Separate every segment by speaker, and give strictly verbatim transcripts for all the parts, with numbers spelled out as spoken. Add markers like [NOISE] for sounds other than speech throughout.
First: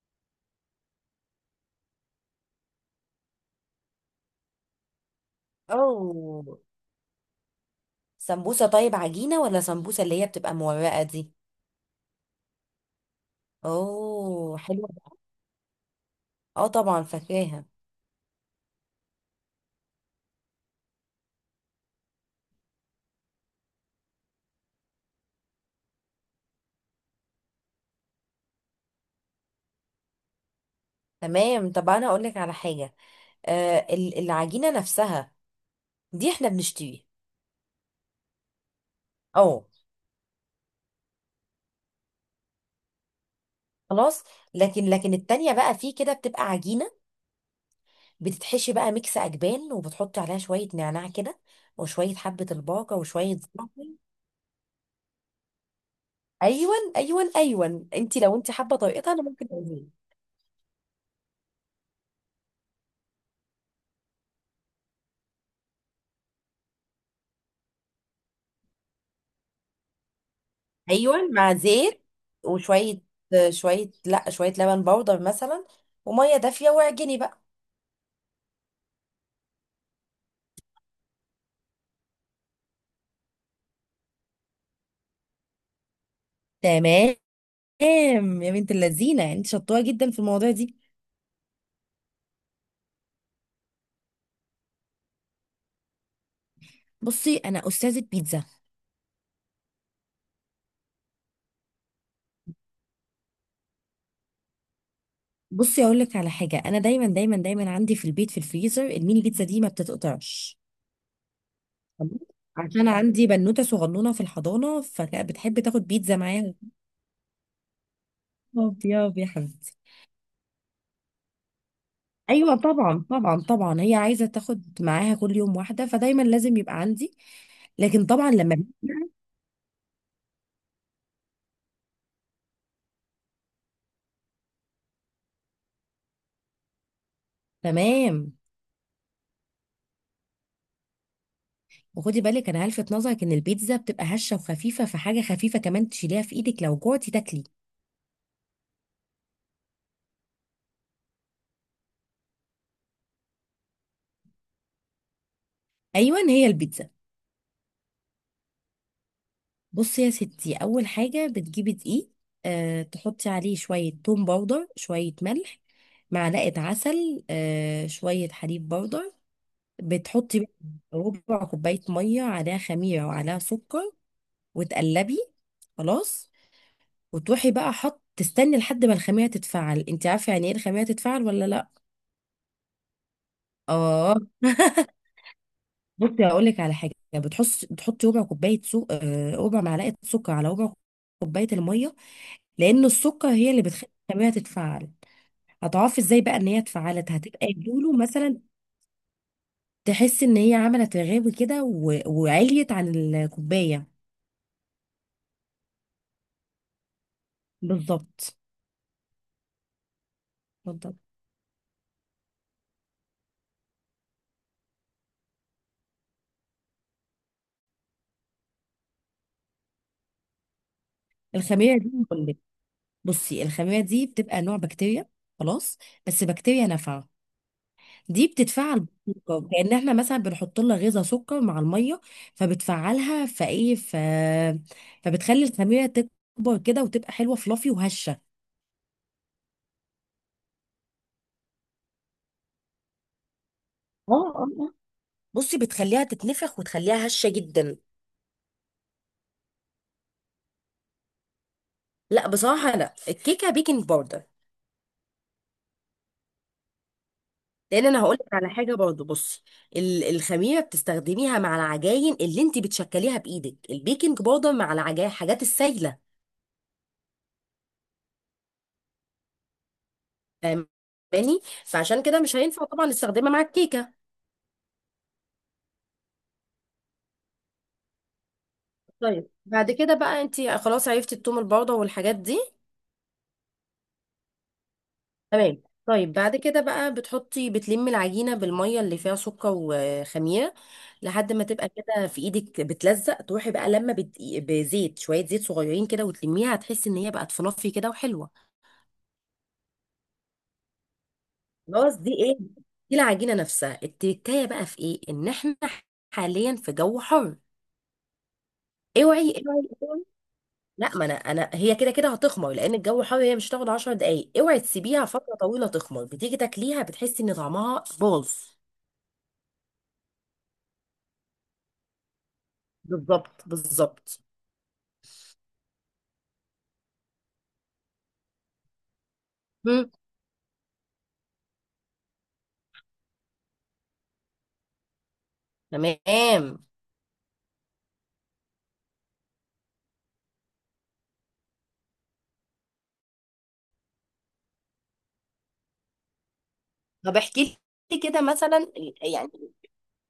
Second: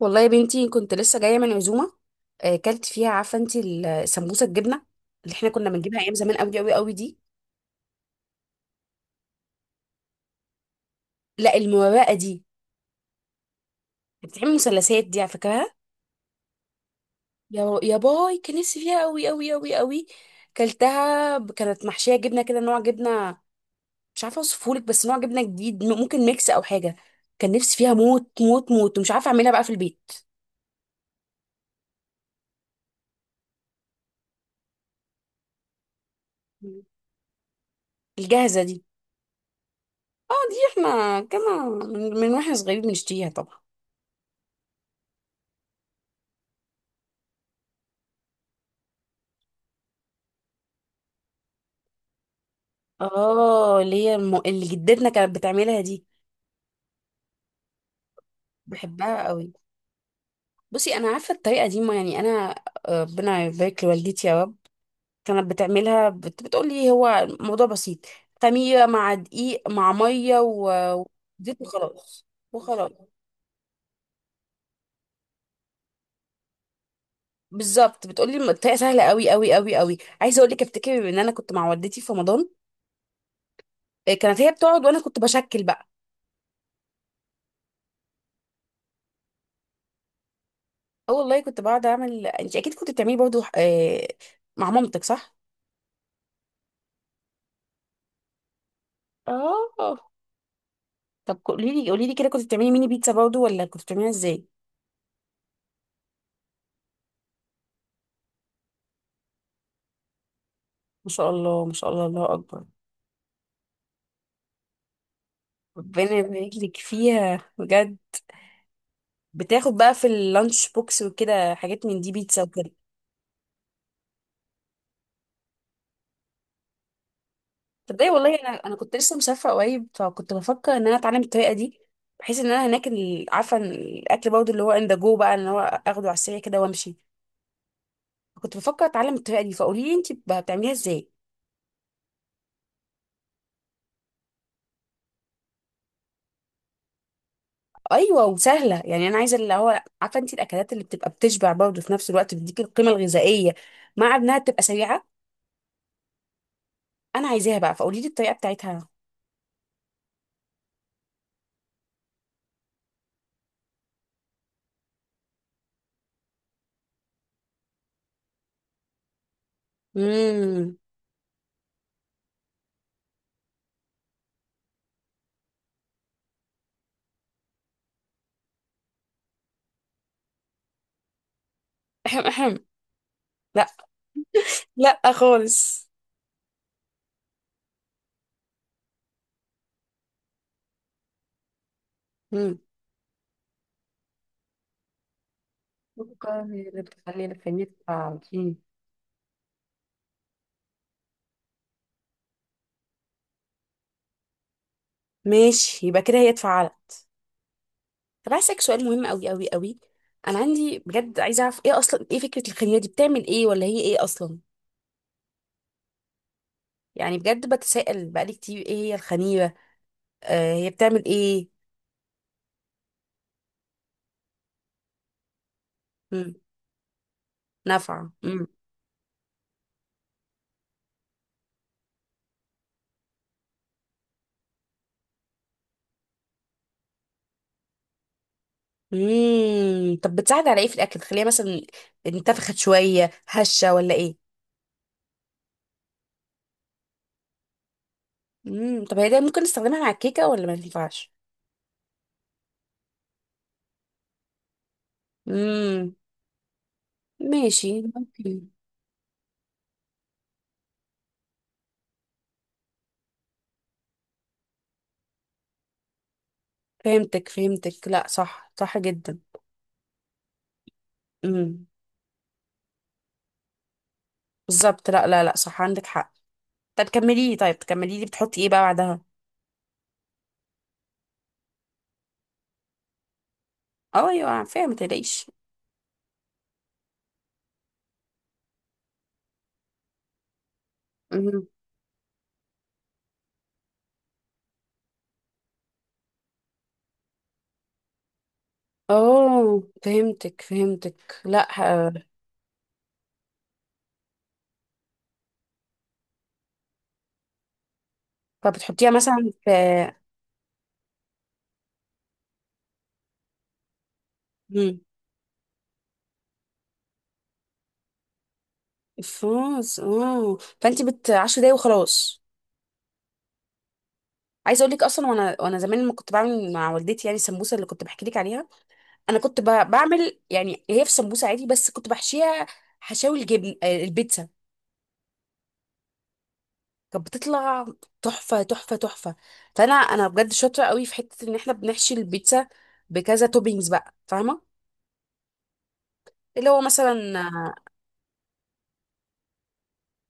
Speaker 1: والله يا بنتي كنت لسه جايه من عزومه. آه، كلت فيها، عارفه انت السمبوسه الجبنه اللي احنا كنا بنجيبها ايام زمان
Speaker 2: اوه.
Speaker 1: قوي قوي قوي دي؟
Speaker 2: سمبوسه طيب عجينه ولا سمبوسه اللي هي بتبقى مورقه دي؟
Speaker 1: لا، المرقه دي بتتعمل
Speaker 2: اوه حلوه.
Speaker 1: مثلثات، دي على فكرها.
Speaker 2: اه طبعا فاكراها.
Speaker 1: يا يا باي، كان نفسي فيها قوي قوي قوي قوي. كلتها ب- كانت محشيه جبنه كده، نوع جبنه مش عارفه اوصفهولك، بس نوع جبنه جديد، م- ممكن ميكس او حاجه. كان نفسي فيها موت موت موت، ومش عارفه اعملها بقى في البيت.
Speaker 2: تمام، طب انا اقول لك على حاجه. آه ال- العجينه نفسها دي احنا بنشتريها.
Speaker 1: الجاهزه دي؟
Speaker 2: اه
Speaker 1: اه دي. احنا كنا من من واحنا صغيرين بنشتريها طبعا.
Speaker 2: خلاص. لكن لكن التانية بقى في كده بتبقى عجينة، بتتحشي بقى ميكس أجبان، وبتحطي عليها شوية نعناع كده، وشوية حبة الباقة، وشوية
Speaker 1: اه،
Speaker 2: زعتر.
Speaker 1: اللي هي الم... اللي جدتنا كانت بتعملها دي
Speaker 2: أيون أيون أيون، أنت لو أنت حابة طريقتها أنا
Speaker 1: بحبها
Speaker 2: ممكن
Speaker 1: قوي.
Speaker 2: أقولها.
Speaker 1: بصي، انا عارفه الطريقه دي، ما يعني انا آه، ربنا يبارك لوالدتي يا رب، كانت بتعملها، بت... بتقول لي هو الموضوع بسيط: خميره مع دقيق مع ميه وزيت.
Speaker 2: ايوه مع زيت.
Speaker 1: وخلاص. وخلاص.
Speaker 2: وشويه، شويه لا، شويه لبن بودر مثلا، وميه دافيه واعجني بقى.
Speaker 1: بالظبط، بتقولي الطريقه سهله قوي قوي قوي قوي. عايزه اقول لك، افتكر ان انا كنت مع والدتي في رمضان، آه، كانت هي بتقعد وانا كنت بشكل بقى.
Speaker 2: تمام. يا بنت اللذينه انت شطوره جدا في المواضيع دي.
Speaker 1: اه والله كنت بقعد اعمل. انت اكيد كنت بتعملي برضه آه، مع مامتك، صح؟
Speaker 2: بصي انا استاذه بيتزا.
Speaker 1: اه. طب قولي لي، قولي لي كده، كنت بتعملي ميني بيتزا برضه ولا كنت بتعمليها ازاي؟
Speaker 2: بصي اقول لك على حاجه، انا دايما دايما دايما عندي في البيت في الفريزر الميني بيتزا دي ما بتتقطعش.
Speaker 1: ما شاء الله، ما شاء الله،
Speaker 2: تمام؟
Speaker 1: الله اكبر.
Speaker 2: عشان عارفه عندي بنوته صغنونه في الحضانه، فكانت بتحب تاخد
Speaker 1: ربنا
Speaker 2: بيتزا
Speaker 1: يبارك
Speaker 2: معاها.
Speaker 1: لك فيها بجد.
Speaker 2: يا يا
Speaker 1: بتاخد
Speaker 2: حبيبتي.
Speaker 1: بقى في اللانش بوكس وكده، حاجات من دي، بيتزا
Speaker 2: ايوه
Speaker 1: وكده.
Speaker 2: طبعا طبعا طبعا، هي عايزه تاخد معاها كل يوم واحده، فدايما لازم يبقى عندي. لكن
Speaker 1: تصدقي
Speaker 2: طبعا
Speaker 1: والله، انا
Speaker 2: لما
Speaker 1: انا كنت
Speaker 2: بيبقى-.
Speaker 1: لسه مسافره قريب، فكنت بفكر ان انا اتعلم الطريقه دي، بحيث ان انا هناك ال- عارفه إن الاكل برضه اللي هو ان ذا جو بقى، ان هو اخده على السريع كده وامشي.
Speaker 2: تمام.
Speaker 1: كنت بفكر اتعلم الطريقه دي، فقولي لي انت بتعمليها ازاي.
Speaker 2: وخدي بالك انا هلفت نظرك ان البيتزا بتبقى هشه وخفيفه، فحاجه خفيفه كمان تشيليها في ايدك لو جوعتي تاكلي.
Speaker 1: ايوه، وسهله يعني، انا عايزه اللي هو عارفه انت الاكلات اللي بتبقى بتشبع برضه، في نفس الوقت بتديك القيمه الغذائيه، مع انها بتبقى سريعه.
Speaker 2: ايوه هي البيتزا.
Speaker 1: انا عايزاها بقى، فقولي لي الطريقه بتاعتها.
Speaker 2: بصي يا ستي، اول حاجه بتجيبي دقيق، آه تحطي عليه شويه توم باودر، شويه ملح، معلقه عسل، آه شويه حليب باودر. بتحطي
Speaker 1: امم.
Speaker 2: ربع كوبايه ميه، عليها خميره وعليها سكر، وتقلبي. خلاص. وتروحي بقى حط تستني لحد ما الخميره تتفعل. انت عارفه يعني ايه الخميره تتفعل ولا لا؟
Speaker 1: احم احم. لا.
Speaker 2: اه. [LAUGHS]
Speaker 1: لا خالص.
Speaker 2: بصي هقول لك على حاجه، بتحط بتحطي ربع كوبايه سو... آه، ربع معلقه سكر على ربع كوبايه الميه.
Speaker 1: امم.
Speaker 2: لان السكر هي اللي بتخلي الخميره تتفعل. هتعرفي ازاي
Speaker 1: السكر
Speaker 2: بقى ان هي
Speaker 1: هي اللي
Speaker 2: اتفعلت؟
Speaker 1: بتخلي
Speaker 2: هتبقى
Speaker 1: الفرينة
Speaker 2: يدوله مثلا،
Speaker 1: تعجين.
Speaker 2: تحسي ان هي عملت رغاوي كده و... وعليت عن الكوبايه.
Speaker 1: ماشي، يبقى كده هي اتفعلت. طب
Speaker 2: بالظبط
Speaker 1: عايزه اسالك سؤال مهم قوي قوي قوي، انا عندي
Speaker 2: بالظبط.
Speaker 1: بجد عايزه اعرف، ايه اصلا، ايه فكره الخميره دي، بتعمل ايه، ولا هي ايه اصلا؟ يعني بجد بتسائل بقالي كتير، ايه هي الخميره، آه هي بتعمل ايه؟
Speaker 2: الخميره دي بقول لك، بصي الخميره دي بتبقى نوع بكتيريا، خلاص، بس بكتيريا نافعه.
Speaker 1: نافعة،
Speaker 2: دي
Speaker 1: امم.
Speaker 2: بتتفعل بالسكر، كأن احنا مثلا بنحط لها غيزة سكر مع المية، فبتفعلها فايه ف... فبتخلي الخميرة تكبر كده وتبقى حلوة فلافي وهشة.
Speaker 1: امم. طب بتساعد على ايه في الاكل، تخليها مثلا انتفخت شوية، هشة، ولا
Speaker 2: اه
Speaker 1: ايه؟
Speaker 2: اه. آه، بصي بتخليها تتنفخ وتخليها هشة جدا.
Speaker 1: امم. طب هي ده ممكن نستخدمها مع الكيكة ولا ما ينفعش؟
Speaker 2: لا بصراحة لا، الكيكة بيكنج باودر.
Speaker 1: امم. ماشي،
Speaker 2: لان انا هقول لك
Speaker 1: ممكن.
Speaker 2: على حاجة برضو، بصي ال- الخميرة بتستخدميها مع العجاين اللي انت بتشكليها بايدك، البيكنج باودر مع العجاين حاجات السايلة.
Speaker 1: فهمتك فهمتك، لا صح، صح جدا.
Speaker 2: فاهماني؟
Speaker 1: امم.
Speaker 2: فعشان كده مش هينفع طبعا نستخدمها مع الكيكة.
Speaker 1: بالظبط، لا لا لا، صح، عندك حق. طب كملي لي، طيب كملي لي، بتحطي ايه بقى بعدها؟
Speaker 2: طيب بعد كده بقى انت خلاص عرفتي التوم البودرة والحاجات دي.
Speaker 1: اه ايوه، فاهمة، ما تقلقيش.
Speaker 2: تمام، طيب بعد كده بقى بتحطي، بتلمي العجينة بالمية اللي فيها سكر وخميرة، لحد ما
Speaker 1: امم.
Speaker 2: تبقى كده في ايدك بتلزق، تروحي بقى لما بت... بزيت شوية زيت صغيرين كده وتلميها، هتحسي ان هي بقت فluffy كده وحلوة.
Speaker 1: اه فهمتك فهمتك، لا
Speaker 2: خلاص.
Speaker 1: ه-
Speaker 2: دي ايه؟ دي العجينة نفسها التركاية. بقى في ايه ان احنا حاليا في جو حر؟
Speaker 1: طب بتحطيها
Speaker 2: اوعي
Speaker 1: مثلا في…
Speaker 2: اوعي. لا، ما انا انا هي كده كده هتخمر لان الجو حار، هي مش هتاخد 10 دقايق. اوعي
Speaker 1: مم.
Speaker 2: تسيبيها فتره طويله تخمر، بتيجي تاكليها بتحسي ان طعمها باظ.
Speaker 1: الفاظ، اه، فانت بت 10 دقايق وخلاص.
Speaker 2: بالظبط بالظبط.
Speaker 1: عايزه اقول لك اصلا، وانا وانا زمان لما كنت بعمل مع والدتي، يعني السمبوسه اللي كنت بحكي لك عليها، انا كنت ب...
Speaker 2: مم.
Speaker 1: بعمل يعني، هي في سمبوسه عادي، بس كنت بحشيها حشاوي الجبن، آه، البيتزا.
Speaker 2: تمام.
Speaker 1: كانت بتطلع تحفه تحفه تحفه. فانا انا بجد شاطره قوي في حته ان احنا بنحشي البيتزا بكذا توبينجز بقى، فاهمه؟ اللي هو
Speaker 2: طب
Speaker 1: مثلا
Speaker 2: احكي لي كده مثلا يعني.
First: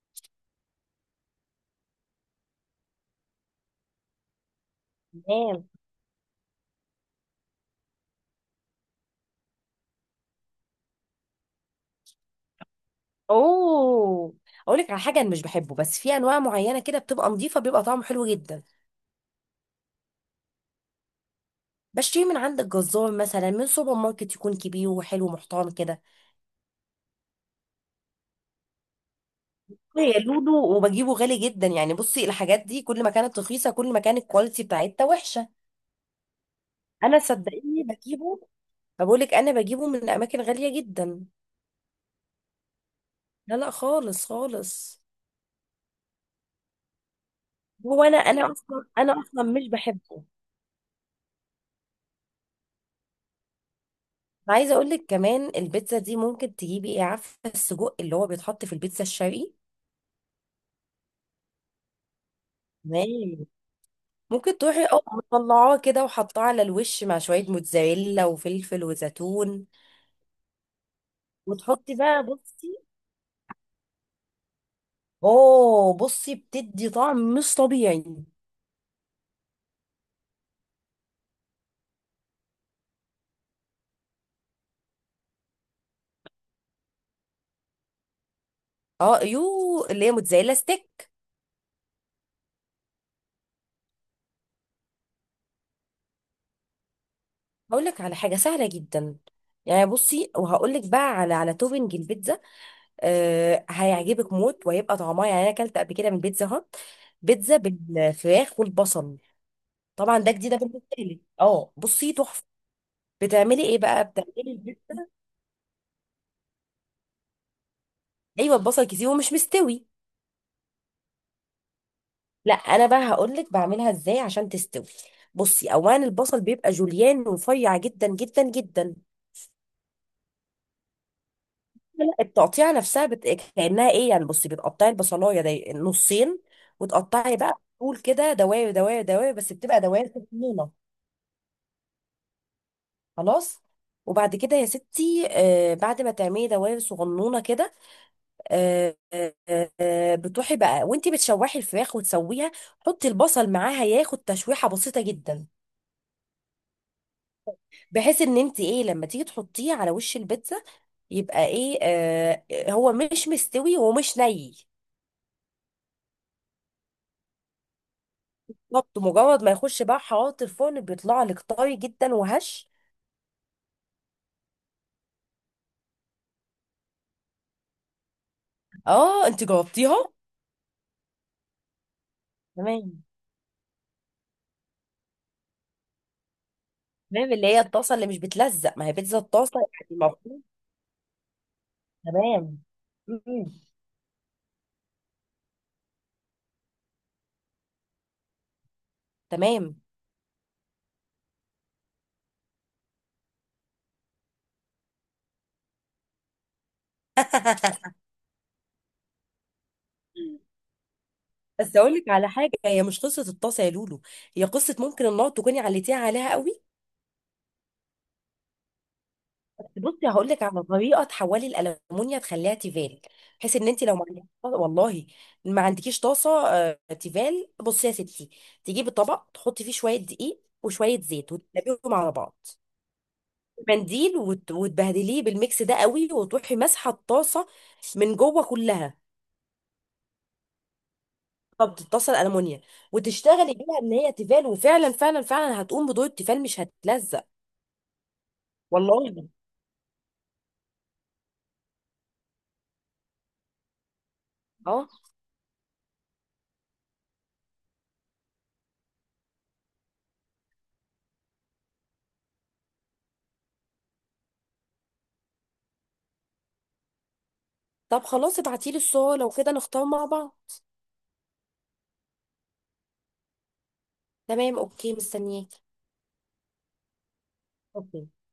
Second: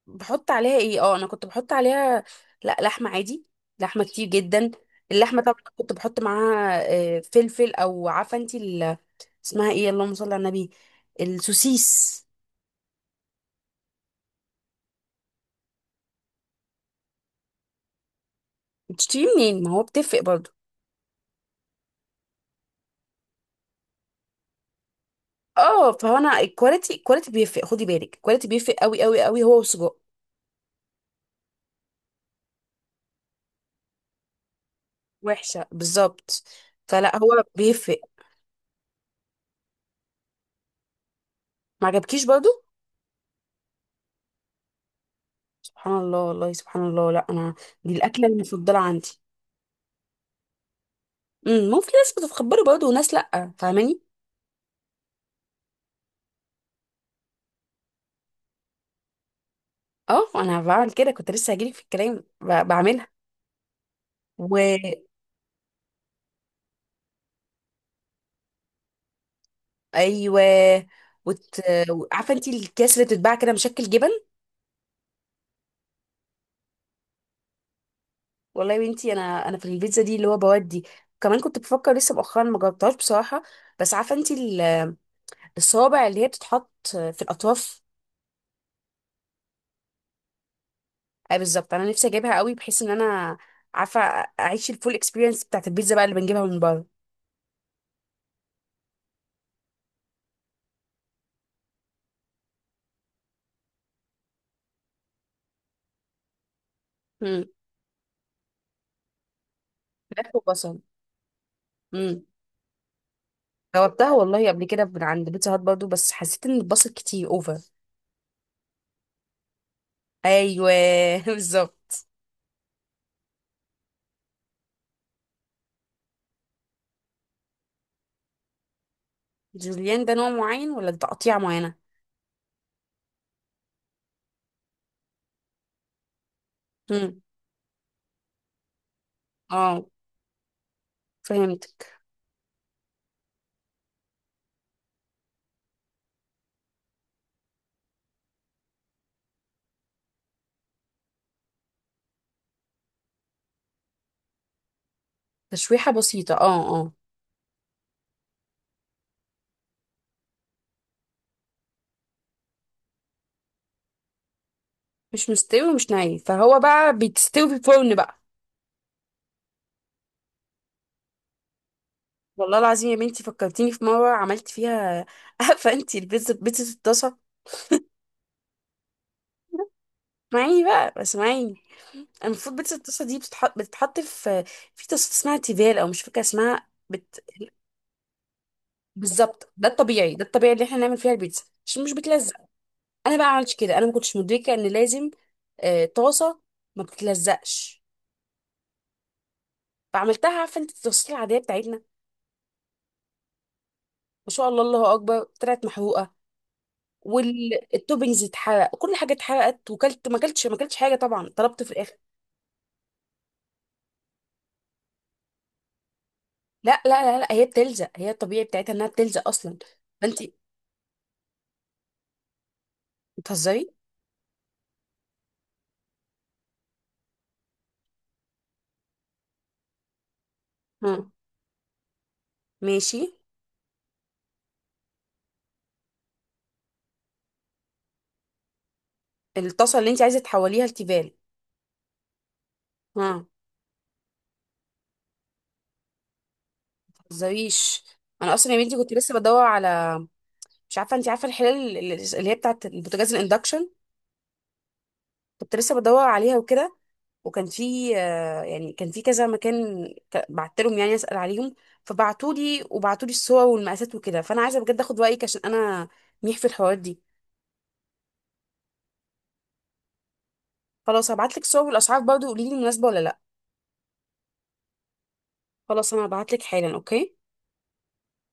Speaker 1: بحط عليها ايه، اه، انا كنت بحط عليها لا لحمه عادي، لحمه كتير جدا. اللحمه طبعا
Speaker 2: تمام.
Speaker 1: كنت بحط معاها آه، فلفل، او عارفه انت ال- اسمها ايه، اللهم صل على النبي، السوسيس.
Speaker 2: اوه، اقول لك على حاجه، انا مش بحبه، بس في انواع معينه كده بتبقى نظيفه بيبقى طعمه حلو جدا.
Speaker 1: بتشتري منين، ما هو بتفرق برضه؟
Speaker 2: بشتري من عند الجزار مثلا، من سوبر ماركت يكون كبير وحلو محترم
Speaker 1: اه،
Speaker 2: كده.
Speaker 1: فهو انا الكواليتي، الكواليتي بيفرق، خدي بالك الكواليتي بيفرق قوي قوي قوي، هو والسجق.
Speaker 2: هي لودو. وبجيبه غالي جدا يعني. بصي الحاجات دي كل ما كانت رخيصه كل ما كانت الكواليتي بتاعتها وحشه.
Speaker 1: وحشه، بالظبط. فلا،
Speaker 2: انا
Speaker 1: هو
Speaker 2: صدقيني
Speaker 1: بيفرق.
Speaker 2: بجيبه، بقول لك انا بجيبه من اماكن غاليه جدا.
Speaker 1: ما عجبكيش برضه؟
Speaker 2: لا لا خالص خالص.
Speaker 1: سبحان الله، والله سبحان الله. لا انا دي
Speaker 2: هو انا
Speaker 1: الاكله
Speaker 2: انا
Speaker 1: المفضله
Speaker 2: اصلا
Speaker 1: عندي.
Speaker 2: انا اصلا مش بحبه.
Speaker 1: امم. ممكن ناس بتتخبري برضه وناس لا، فاهماني؟
Speaker 2: أنا عايزه اقول لك كمان، البيتزا دي ممكن تجيبي ايه، عارفه السجق اللي هو بيتحط في البيتزا الشرقي.
Speaker 1: اه، انا بعمل كده، كنت لسه هجيلك في الكلام، ب- بعملها.
Speaker 2: تمام، ممكن
Speaker 1: و،
Speaker 2: تروحي اه مطلعاه كده وحطاه على الوش مع شويه موتزاريلا وفلفل وزيتون.
Speaker 1: ايوه. وت...
Speaker 2: وتحطي بقى
Speaker 1: عارفه انت
Speaker 2: بصي.
Speaker 1: الكيس اللي بتتباع كده مشكل جبن؟
Speaker 2: اوه، بصي بتدي طعم مش طبيعي.
Speaker 1: والله يا بنتي، انا انا في البيتزا دي اللي هو بودي، كمان كنت بفكر لسه مؤخرا، ما جربتهاش بصراحه، بس عارفه انت ال- الصوابع اللي هي بتتحط في الاطراف.
Speaker 2: اه يو، اللي هي موتزاريلا ستيك.
Speaker 1: اي بالظبط، انا نفسي اجيبها قوي، بحيث ان انا عارفه اعيش الفول اكسبيرينس بتاعت البيتزا بقى، اللي بنجيبها من بره.
Speaker 2: هقول لك على حاجه سهله جدا يعني. بصي وهقول لك بقى على على توبنج البيتزا، أه هيعجبك موت، وهيبقى طعمها يعني، انا اكلت قبل كده من بيتزا هات،
Speaker 1: امم.
Speaker 2: بيتزا بالفراخ والبصل. طبعا ده
Speaker 1: فراخ
Speaker 2: جديده
Speaker 1: وبصل.
Speaker 2: بالنسبه لي، اه بصي
Speaker 1: امم.
Speaker 2: تحفه. بتعملي ايه بقى
Speaker 1: جربتها والله
Speaker 2: بتعملي
Speaker 1: قبل كده من
Speaker 2: البيتزا؟
Speaker 1: عند بيتزا هات برضه، بس حسيت ان البصل كتير اوفر.
Speaker 2: ايوه البصل كتير ومش مستوي.
Speaker 1: ايوه. [LAUGHS] بالظبط.
Speaker 2: لا انا بقى هقول لك بعملها ازاي عشان تستوي. بصي، اولا البصل بيبقى جوليان ورفيع جدا جدا جدا.
Speaker 1: جوليان ده نوع معين ولا ده تقطيع معينه؟
Speaker 2: لا، التقطيعه نفسها بت... كانها ايه يعني، بصي بتقطعي البصلايه دي نصين،
Speaker 1: امم.
Speaker 2: وتقطعي بقى طول كده دواير دواير دواير، بس بتبقى
Speaker 1: اه.
Speaker 2: دواير صغنونه.
Speaker 1: فهمتك.
Speaker 2: خلاص. وبعد كده يا ستي، آه بعد ما تعملي دواير صغنونه كده، آه آه آه بتروحي بقى وانتي بتشوحي الفراخ وتسويها. حطي البصل معاها ياخد تشويحه بسيطه جدا،
Speaker 1: تشويحه بسيطه، اه اه.
Speaker 2: بحيث ان انت ايه لما تيجي تحطيه على وش البيتزا يبقى ايه آه هو مش مستوي ومش ني.
Speaker 1: مش مستوي ومش ني، فهو بقى بتستوي في الفرن بقى.
Speaker 2: بالظبط، مجرد ما يخش بقى حرارة الفرن بيطلع لك طري جدا
Speaker 1: والله
Speaker 2: وهش.
Speaker 1: العظيم يا بنتي، فكرتيني في مره عملت فيها، [LAUGHS] عارفه انت البيتزا، بيتزا الطاسه.
Speaker 2: اه انت جربتيها؟
Speaker 1: اسمعيني بقى، اسمعيني. المفروض بيتزا
Speaker 2: تمام.
Speaker 1: الطاسه دي بتتحط بتتحط في في طاسه اسمها تيفال، او مش فاكره اسمها بت...
Speaker 2: تمام، اللي هي الطاسة اللي مش بتلزق، ما هي بيتزا
Speaker 1: بالظبط،
Speaker 2: الطاسة
Speaker 1: ده
Speaker 2: يعني
Speaker 1: الطبيعي، ده
Speaker 2: المفروض.
Speaker 1: الطبيعي اللي احنا نعمل فيها البيتزا عشان مش بتلزق.
Speaker 2: تمام.
Speaker 1: انا بقى
Speaker 2: مم.
Speaker 1: عملتش كده، انا ما كنتش مدركه ان لازم آه، طاسه ما بتتلزقش.
Speaker 2: تمام.
Speaker 1: فعملتها عارفه انت التفاصيل العاديه بتاعتنا، ما شاء الله الله اكبر، طلعت محروقه،
Speaker 2: [LAUGHS]
Speaker 1: والتوبنجز اتحرق، كل حاجه اتحرقت، وكلت ما كلتش ما كلتش حاجه طبعا، طلبت في
Speaker 2: بس اقول
Speaker 1: الاخر.
Speaker 2: لك على حاجة، هي مش قصة الطاسة يا لولو، هي قصة ممكن النار تكوني عليتيها عليها قوي.
Speaker 1: لا لا. لا, لا، هي بتلزق، هي الطبيعي بتاعتها انها بتلزق اصلا.
Speaker 2: بصي
Speaker 1: فانت
Speaker 2: هقول لك على طريقه تحولي الالومنيا تخليها تيفال، بحيث
Speaker 1: بتهزري.
Speaker 2: ان انت لو ما عندكيش والله، ما عندكيش طاسه آه، تيفال. بصي يا ستي، تجيبي طبق تحطي فيه شويه دقيق
Speaker 1: ها.
Speaker 2: وشويه زيت وتقلبيهم على بعض،
Speaker 1: ماشي.
Speaker 2: منديل وت... وتبهدليه بالميكس ده قوي، وتروحي ماسحه الطاسه من جوه كلها.
Speaker 1: الطاسه اللي انت عايزه تحوليها لتيفال؟
Speaker 2: طب الطاسه الالومنيا
Speaker 1: ها، ما
Speaker 2: وتشتغلي بيها ان هي تيفال، وفعلا فعلا فعلا هتقوم بدور التيفال مش هتلزق.
Speaker 1: تهزريش. انا اصلا يا بنتي كنت لسه
Speaker 2: والله.
Speaker 1: بدور على، مش عارفه انت عارفه الحلال اللي اللي هي بتاعت البوتاجاز، الاندكشن.
Speaker 2: اه،
Speaker 1: كنت لسه بدور عليها وكده، وكان في آه، يعني كان في كذا مكان، ك- بعت لهم يعني اسال عليهم، فبعتوا لي وبعتوا لي الصور والمقاسات وكده، فانا عايزه بجد اخد رايك عشان انا ميح في الحوارات دي.
Speaker 2: طب خلاص ابعتيلي الصور لو كده نختار مع بعض.
Speaker 1: خلاص هبعت لك الصور والاسعار، برضه قولي لي مناسبه ولا لا.
Speaker 2: تمام اوكي، مستنياك.
Speaker 1: خلاص انا هبعت لك حالا، اوكي.
Speaker 2: ترجمة نانسي قنقر.